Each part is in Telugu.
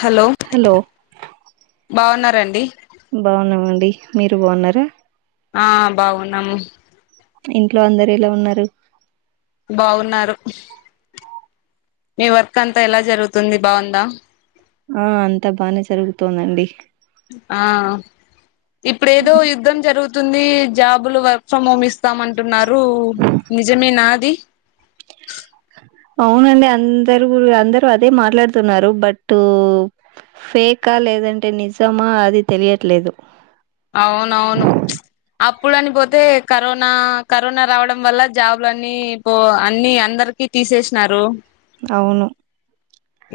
హలో బావున్నారా అండి? బావున్నాం అండి మీరు బావున్నారా? ఆ బావున్నాము ఇంట్లో అందరు ఎలా ఉన్నారు బావున్నారు మీ వర్క్ అంతా ఎలా జరుగుతుంది బావుందా ఆ అంతా బానే జరుగుతోందండి ఆ ఇప్పుడు ఏదో యుద్ధం జరుగుతుం ఉంది జాబులు వర్క్ ఫ్రమ్ హోమ్ ఇస్తామంటున్నారు నిజమే నా? ది అవునండి అందరు అందరు అదే మాట్లాడుతున్నారు బట్ ఫేక్ ఆ లేదంటే నిజమా అది తెలియట్లేదు. అప్పుడు అని పోతే కరోనా కరోనా రావడం వల్ల జాబ్లన్ని పో అన్ని అందర్ కి తీసేసినారు అవును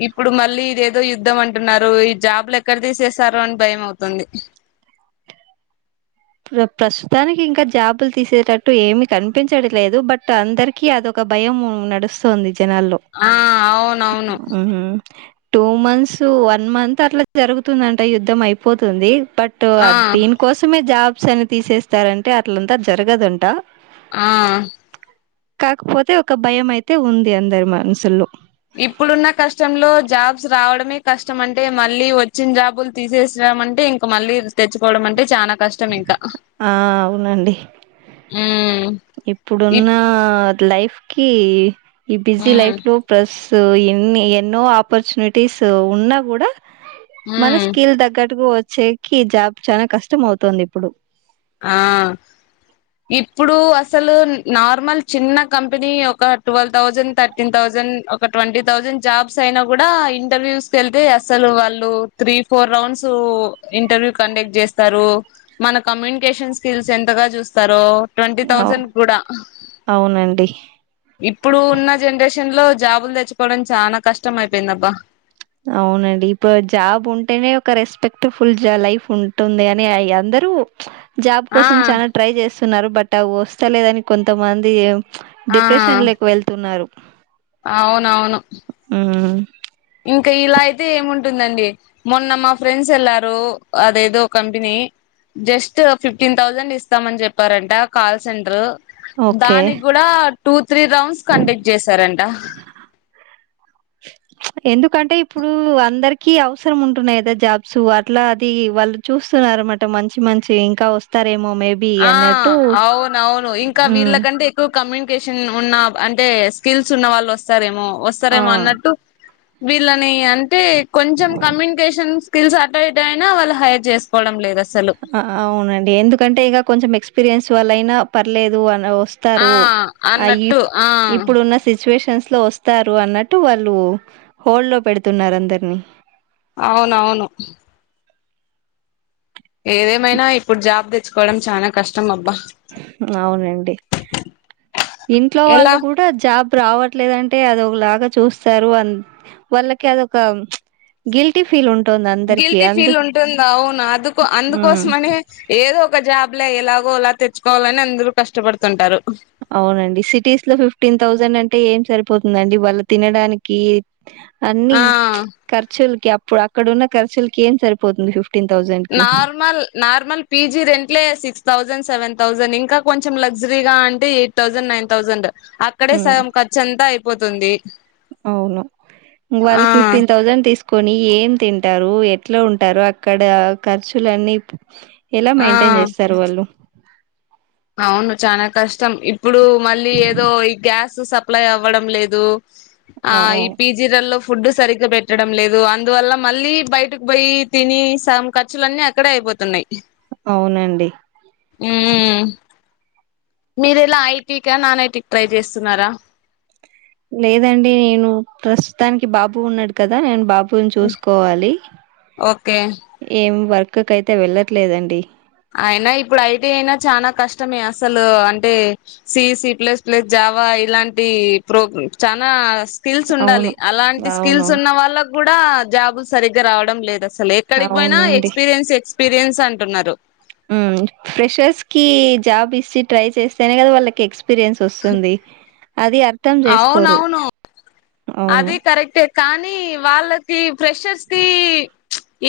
ఇప్పుడు మళ్ళీ ఇదేదో యుద్ధం అంటున్నారు ఈ జాబ్లు ఎక్కడ తీసేసారో అని భయం అవుతుంది ప్రస్తుతానికి ఇంకా జాబులు తీసేటట్టు ఏమి కనిపించడంలేదు బట్ అందరికీ అదొక భయం నడుస్తోంది జనాల్లో ఆ అవునవును టూ మంత్స్ వన్ మంత్ అట్లా జరుగుతుందంట యుద్ధం అయిపోతుంది బట్ ఆ దీని కోసమే జాబ్స్ అని తీసేస్తారంటే అట్లంతా జరగదంట ఆ కాకపోతే ఒక భయం అయితే ఉంది అందరి మనసుల్లో ఇప్పుడున్న కష్టంలో జాబ్స్ రావడమే కష్టం అంటే మళ్ళీ వచ్చిన జాబులు తీసేసిన అంటే ఇంకా మళ్ళీ తెచ్చుకోవడం అంటే చానా కష్టమింక ఆ అవునండి మ్ ఇప్పుడున్న లైఫ్ కి ఈ బిజీ మ్మ్ లైఫ్ లో ప్లస్ స్ ఎన్ని ఎన్నో ఆపర్చునిటీస్ ఉన్నా కూడా మన మ్మ్ స్కిల్ తగ్గటుకు వచ్చేకి జాబ్ చాలా కష్టం అవుతుంది ఇప్పుడు ఆ ఇప్పుడు అసలు నార్మల్ చిన్న కంపెనీ ఒక twelve thousand thirteen thousand ఒక ట్వంటీ థౌజండ్ జాబ్స్ అయినా కూడా ఇంటర్వ్యూస్ కెళ్తే అసలు వాళ్ళు three four rounds interview conduct చేస్తారు మన కమిన్ కేషన్ స్కిల్స్ ఎంతగా చూస్తారో ట్వంటీ అవు థౌజండ్ కూడా అవునండి ఇప్పుడు ఉన్న జనరేషన్ షన్ లో జాబులు తెచ్చుకోవడం చాలా కష్టం అయిపోయిందబ్బా అవునండి ఇప్పుడు జాబ్ ఉంటేనే ఒక రెస్పెక్ట్ ఫుల్ లైఫ్ ఉంటుంది అని అంద రు జాబ్ ఆ కోసం చాలా ట్రై చేస్తున్నారు బట్ అవి వస్తాలేదని కొంతమంది ఆ డిప్రెషన్ లేకు వెళ్తున్నారు అవునవును ఉమ్ ఇంకా ఇలా అయితే ఏముంటుందండి మొన్న మా ఫ్రెండ్స్ వెళ్లారు అదేదో కంపెనీ జస్ట్ ఫిఫ్టీన్ థౌజండ్ ఇస్తామని చెప్పారంట కాల్ సెంటరు ఓకే దానికి కూడా టూత్ త్రీ రౌండ్స్ కండక్ట్ చేశారంట ఎందుకంటే ఇప్పుడు అందరికిీ అవసరం ఉంటున్నాయి కదా జాబ్స్ అట్లా అది వాళ్ళు చూస్తున్నారు అన్నమాట మంచి మంచి ఇంకా వస్తారేమో మేబి ఆ అన్నట్టు అవున అవును ఇంకా ఉమ్ వీళ్ళకంటే ఎక్కువ కమ్యూనికేషన్ ఉన్న అంటే స్కిల్స్ ఉన్న వాళ్ళు వస్తారేమో ఆ వస్తారేమో అన్నట్టు వీళ్ళని అంటే కొంచెం కమ్యూనికేషన్స్ స్కిల్స్ అటు ఇటు అయినా వాళ్ళు హైర్ చేసుకోవడం లేదు అస్ అవునండి ఎందుకంటే ఇగ కొంచెం ఎక్స్పీరియన్స్ వాళ్ళ అయినా పర్లేదు అన్ ఆ వస్తారు ఆ ఇ అన్నట్టు ఆ ఇప్పుడున్న సిట్యువేషన్ లో వస్తారు అన్నట్టు వాళ్ళు హోల్డ్ లో పెడుతున్నారు అందరినీ అవునవును ఏదేమైనా ఇప్పుడు జాబ్ తెచ్చుకోవడం చానా కష్టం అబ్బా అవునండి ఇంట్లో ఎలా వాళ్ళు కూడా జాబ్ రావట్లేదంటే అదోకలాగా చూస్తారు వాళ్ళకి అదొక గిల్టీ ఫీల్ ఉం గిల్టీ ఫీల్ ఉంటుంది అవును అందుకో మ్మ్ అందుకోసమని ఏదో ఒక జాబ్ బ్ ఎలాగో అలా తెచ్చుకోవాలని అందరు కష్టపడుతుంటారు అవునండి సిటీస్ లో ఫిఫ్టీన్ థౌజండ్ అంటే ఏం సరిపోతుందండి వాళ్ళు తినడానికి అన్ని ఆ ఖర్చులకి అప్పుడు అక్కడ ఉన్న ఖర్చులకి ఏం సరిపోతుంది ఫి నార్మల్ నార్మల్ పిజీ రెంట్లే సిక్స్ థౌసండ్ సెవెన్ థౌసండ్ ఇంకా కొంచెం లగ్జరీ గా అంటే ఎయిట్ థౌసండ్ నైన్ థౌసండ్ అక్కడే మ్మ్ సగం ఖర్చంతా అయి పోతుంది అవును ఇంగా వ్వాళ ఆ ఫిఫ్టీన్ థౌజండ్ తీసు కొని ఏం తింటారు ఎట్లా ఉంటారు అక్కడ ఖర్చులన్నీ ఎలా ఆ మెయింటైన్ చేస్తారు వాళ్ళు అవును చనా కష్టం ఇప్పుడు మళ్ళీ ఏదో ఈ గ్యాస్ సప్లై అవ్వడం లేదు ఆ ఈ పిజీ రల్లో ఫుడ్ సరిగ్గా పెట్టడం లేదు అందువల్ల మళ్ళీ బయటకు పోయి తిని సగం ఖర్చులన్నీ అక్కడే అయిపోయి పోతున్నాయి అవునండి ఉమ్ మీరెలా ఐటీకా నాన్ ఐటీకి ట్రై చేస్తున్నారా లేదండి నేను ప్రస్తుతానికి బాబు ఉన్నాడు కదా నేను బా బున్ చూసుకోవాలి ఓకే ఏం వర్క్ కైయితే వెళ్ళట్లేదండి అయినా ఇప్పుడు ఐటీ అయినా చానా కష్టమే అసలు అంటే సి సి ప్లేస్ ప్లేస్ జ వా ఇలాంటి ప్రోగ్ చనా స్కిల్స్ అవును ఉండాలి అలాంటి స్కిల్స్ అవునవును ఉన్న వాళ్ళకి కూడా జాబులు సరిగ్గా రావడం లేదు అస్ సలు ఎక్కడికి పోయినా అవునండి ఎక్స్పీరియన్స్ ఎక్స్పీరియన్స్ అంటున్నారు ఉమ్ ఫ్రెషర్స్ కి జాబ్ ఇచ్చి ట్రై చేస్తేనే కదా వాళ్ళకి ఎక్స్ పిరియన్స్ వస్తుంది అది అర్థం చేసుకోరు అవునవును అది కరెక్టే కానీ వాళ్ళకి ప్రెషర్స్ కి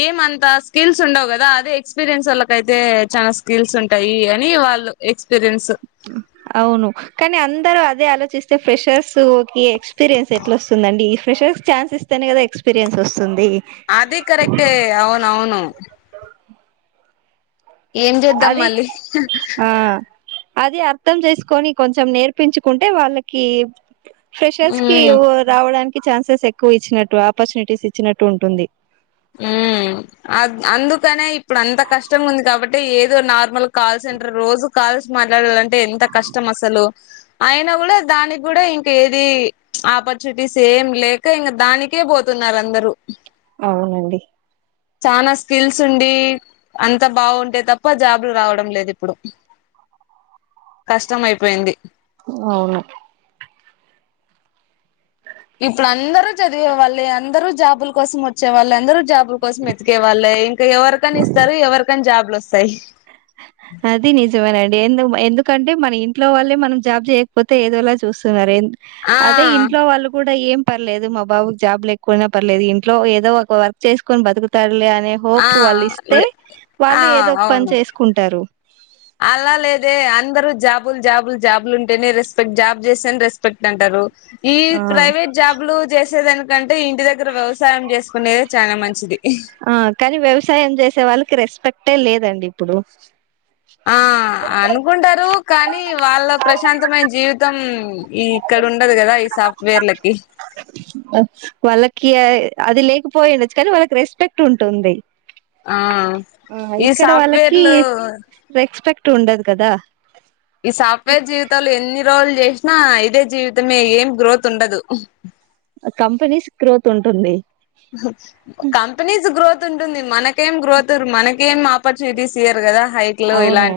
ఏమంత స్కిల్స్ ఉండవ్ కదా అదే ఎక్స్పీరియన్స్ వాళ్ళక అయితే చాలా స్కిల్స్ ఉంటాయి అని వాళ్ళు ఎక్స్ అవును కానీ అం దరూ అదే ఆలోచిస్తే ఫ్రెషర్స్ కి ఎక్స్పీరియన్స్ ఎట్ల వస్తుందండి ఈ ఫ్రెషర్స్ ఛాన్స్ ఇస్ స్తనే కదా ఎక్స్పీరియన్స్ వస్తుంది అది కరెక్టే అవునవును ఏం చేద్దాం అది మళ్ళీ ఆ అది అర్థం చేసుకొని కొంచెం నేర్పించుకుంటే వాళ్ళకి ఫ్రెషర్స్ కి ఉమ్ ఉ రావడానికి ఛాన్సెస్ ఎక్కువ ఇచ్చినట్టు ఆపర్చునిటీస్ ఇచ్చినట్టు ఉంటుంది ఉమ్ అ అందుకనే ఇప్పుడు అంత కష్టం ఉంది కాబట్టి ఏదో నార్మల్ కాల్ సెంటర్ రోజు కాల్స్ మాట్లాడాలంటే ఎంత కష్టం అసలు అయినా కూడా దానికి కూడా ఇంక ఏది ఆపర్చునిటీస్ ఏం లేక ఇంగ దానికే పోతు న్నారు అందరు అవునండి చనా స్కిల్స్ ఉండి అంత బాగుంటే తప్ప జాబ్లు రావడం లేదు ఇప్పుడు కష్టం అయిపోయింది అవును ఇప్పుడు అందరు చదివే వాళ్ళు అందరు జాబుల కోసం వచ్చే వాళ్ళు అందరు జాబుల కోసం వెతికే వల్లే ఇంకా ఎవరికని ఇస్తారు ఎవరికని జాబ్లు వస్తాయి ఆది నిజమేనండి ఎందుకు ఎందుకంటే మన ఇంట్లో వాళ్ళే మనం జాబ్ చేయకపోతే ఏదోలా చూస్తున్నారే ఆ అదే ఇంట్లో వాళ్ళు కూడా ఏం పర్లేదు మా బాబుకు జాబ్లు ఎక్కువున్న పర్లేదు ఇంట్లో ఏదో ఒక వర్క్ చేసుకొని బతుకుతాడులే అని అనే హోప్ ఆ వాళ్ళిస్తే ఆ వాళ్ళు ఏదో ఒక్ పన్ అవును చేస్కుంటారు అలా లేదే అందరూ జాబుల్ జాబుల్ జాబులుంటేనే రెస్పెక్ట్ జాబు జేస్తేన్ రెస్పెక్ట్ అంటారు ఈ ఆ ప్రైవేట్ జాబ్లు జేసేదానికంటే ఇంటి దగ్గర వ్యవస్ సాయం జేస్కునేది చానా మంచిది ఆ కానీ వ్యవసాయం చేసే వాళ్ళకి రెస్పెక్టే లేదండి ఇప్పుడు ఆ అనుకుంటారు కానీ వాళ్ళ ప్రశాంతమైన్ జీవితం ఈ ఇక్కడ ఉండద్ గదా ఈ సాఫ్ట్వేర్లకి కి అది లేకపోయిండచ్చు కానీ వాళ్ళక్ రెస్పెక్ట్ ఉంటుంది ఆ అహా ఈ ఇక్కడ వాళ్ళకి సాఫ్ట్వేర్లు రెస్పెక్ట్ ఉండద్ కదా ఈ సాఫ్ట్వేర్ జీవితలో ఎన్ని రోజుల్ చేస్ చేస్తున్న ఇదే జీవితమే ఏం గ్రోత్ ఉండదు కంపెనీస్ గ్రోత్ ఉంటుంది కంపెనీస్ గ్రోత్ ఉంటుంది మనకేం గ్రోత్ మనక్ గేమ్ ఆపర్చునిటీస్ ఇయ్యర్ గదా అవును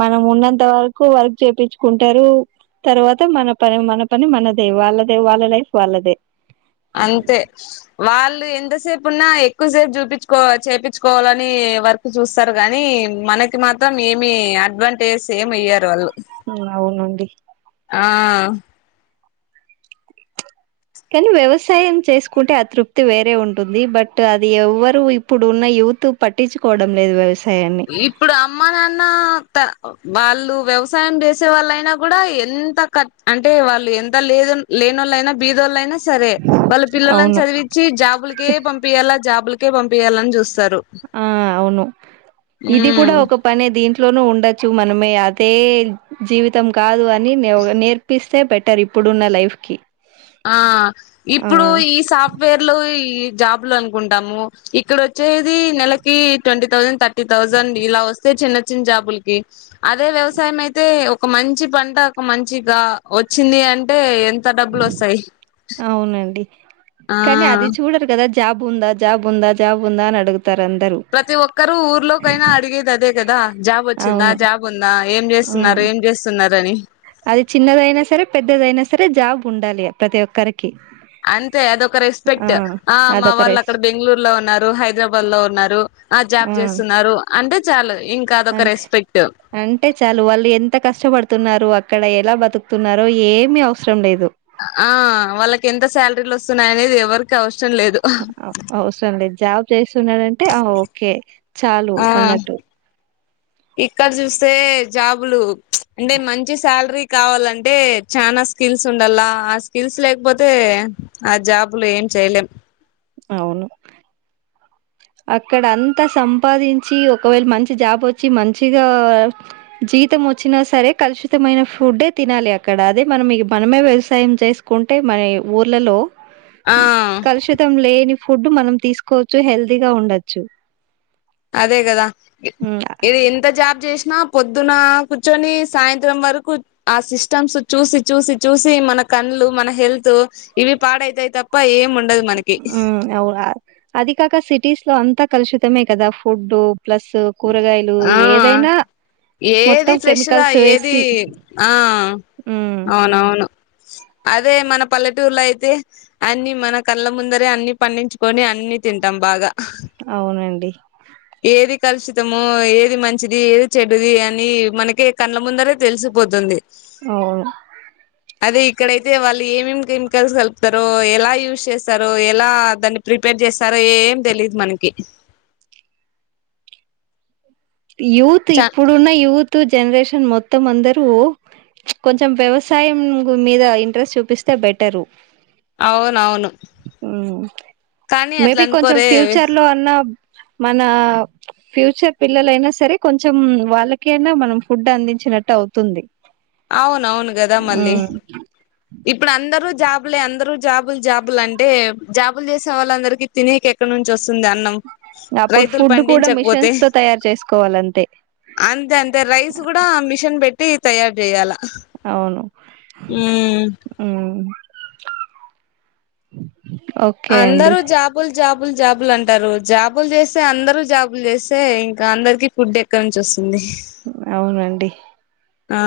మనం ఉన్నంత అంత వరకు వర్క్ చేపిచ్కుంటారు తర్వాత మన పని మన పని మనదే వాళ్ళేదే వాళ్ళ లై ఫ్ వాలదే అంతే వాళ్ళు ఎంతసేప్ ఉన్నా ఎక్కువసేప్ చూపించ్కోవలి చేపిచ్కోవాలని వర్కు చుస్తార్ గాని మనకి మాత్రం ఏమి అడ్వాంటేజెస్ ఏమియ్యారు వాళ్ళు అవును అవునండి ఆ కానీ వ్యవసాయం చేస్కుంటే అతృప్తి వేరే ఉంటుంది బట్ అది ఎవరు ఇప్పుడు ఉన్న ఈ యుత్ పట్టించుకోవడం లేదు వ్యవస్ ఇప్పుడ్ అమ్మ నాన్న త వాళ్ళు వ్యవసాయం జేసేవాళ్ళైనా కూడా ఎంత కట్ అంటే వాళ్ళు ఎంత లేదు అన్ లేనోలైనా బీదోళ్లైనా స సరే వాళ్ళు పిల్లలన్ అవును చదివించి జాబులకే పంపియాలా జాబులకే పంపియాలన్ చూస్త ఆ అవును ఇది కూడా ఉమ్ ఒక పనే దీం లోనూ ఉండచ్చు మనమే అదే జీవితం కాదు అని నేర్-నేర్పిస్ తె బెటర్ ఇప్పుడున్న లైఫ్ కి ఆ ఆ ఇప్పుడు ఈ సాఫ్ట్వేర్ లో ఇ జాబ్ లు అన్కుంటాము ఇక్కడోచ్చేది నెలకి ట్వంటీ థౌసండ్ థర్టీ థౌసండ్ ఇలా వస్తే చిన్న చిన్ జాబులకి అదే వ్యవసాయం అయితే ఒక మంచి పంట ఒక మంచిగా వ వచ్చింది అంటే ఎంత డబ్బులోస్ అవునండి ఆ కానీ అది చూడరు గదా జ జాబుందా జాబుందా జాబుందా అన్ అడుగు ప్రతి ఒక్కరూ ఊర్లోకైనా అడిగేదదే కదా జాబ్ వచ్చిందా అవును జాబ్ ఉందా ఏం ఉమ్ చేస్తున్నారు ఏం చేస్తున్నార్ అది చిన్నదయినా సరే పెద్దదయినా సరే జాబ్ ఉండలి ప్రతి ఒక్కరిక్ అంతే అదొక రెస్పెక్ట్ ఆ మా అదొక వాళ్ రెస్ అక్కడ బెంగళూర్ లో ఉన్నారు హైదరాబాద్ లో ఉన్నారు ఆ జాబ్ జేస్తున్నారు అంటే చాలు ఇంకా అదొక అంటే రెస్పెక్ట్ అంటే చాలు వాళ్ ఎంత కష్టపడుతున్నారు అ అక్కడ ఎలా బతుక్తున్నారో ఏమి అవసరం లేదు ఆ వాళ్ళకి ఎంత సాల్రీల్ వస్తున్నాయనేది ఎవర్కి అవస అవ్స్రం లేదు ప్లేస్ ఉన్నాదంటే ఓకే చాలు అన్నట్టు ఇక్కడ్ జూస్తే జాబులు అంటే మంచి శాల్రీ కావాలంటే చనా స్కిల్స్ ఉండాల ఆ స్కిల్స్ లేక్పోతే ఆ జాబులో ఏం చేయలేం అవును అక్కడ్ అంత సంపాదించి ఒకవేళ మంచి జాబ్ ఒచ్చి మంచిగా జీతం ఒచ్చినా సరే కలుషితమైన ఫుడ్డే తినాలి అక్కడ అదే మనం ఇగ మనమే వ్యవసాయం చేస్కుంటే మన ఏ ఊర్లలో ఆ కలుషితం లేని ఫుడ్డ్ మనం తీసుకోవచ్చు హెల్దీగా ఉండొచ్చు అదే గదా మ్ ఇది ఇంత జాబ్ చేష్ న పొద్దున కూర్చొని సాయంత్రం వరకు ఆ సిస్టమ్స్ చూసి చూసి చూసి మనక్ కన్లు మన హెల్తు ఇవి పాడైతయ్ తప్ ఊ అవ్ కాద్ అది కాక సిటీస్ లో అంతా కలుషితమే కదా ఫుడ్డు ప్లస్సు కూరగాయలు ఆ ఏదైనా ఏది మొత్తం ఫ్రెష్గా కెమికల్స్ ఏది వేసి ఆ మ్ ఔనౌను అదే మన పల్లెటూర్లో అయితే అన్ని మన కళ్ళ ముందరే అన్ని పండించుకొని అన్ని తింటం బాగ ఔనండి ఏది కలుషితమో ఏది మంచిది ఏది చెడ్డది అని మనకే కన్ల ముందరే తెల్సిపోతుంది ఔను అదే ఇక్కడైతే వాళ్ళు ఏమేమ్ కెమికల్స్ కల్పుతరో ఎలా యూస్ చేస్తరో ఎలా దాన్ని ప్రిపేర్ చేస్తరొ ఏం తెలీదు మనకి యూత్ చ ఇప్పుడున్న యూతు జన్రేషన్ మొత్తం అందరూ కొంచం వ్యవసాయం గు మీద ఇంట్రెస్ట్ చూపిస్తే బెటరు అవునవును ఊ కానీ అట్లా మేబి కొంచెం అనుకోరే ఫ్యూచర్ లో అన్న మనా ఫ్యూచర్ పి ల్లలైనా సరే కొంచెం వాళ్ళకైనా మనం ఫుడ్డ్ అందించినట్టు ఔతుంది ఔనౌను గద మళ్ళి ఇప్పుడ్ అందరూ జాబ్లే అందరూ జాబుల్ జాబుల్ అంటే జాబుల్ చేసే వాళ్ళందరికీ తినేక్ ఎక్కడ్ నుంచి ఒస్త్ తుంది అన్నం అప్పుడు రైతులు ఫుడ్ కూడా పండించక్పోతే మిషన్స్ తో తయారు చేసుకోవాలంతే అంతంతే రైస్ గుడా మిషన్ పెట్టి తయార్ చేయలా ఔను ఊ అందరు జాబుల్ జాబ్ బుల్ జాబుల్ అంటారు జాబుల్ చేస్తే అందరూ జాబుల్ చేస్తే ఇంకా అందర్కి ఫుడ్డ్ ఎక్కడ్ నుంచి ఒస్ ఔనండి ఆ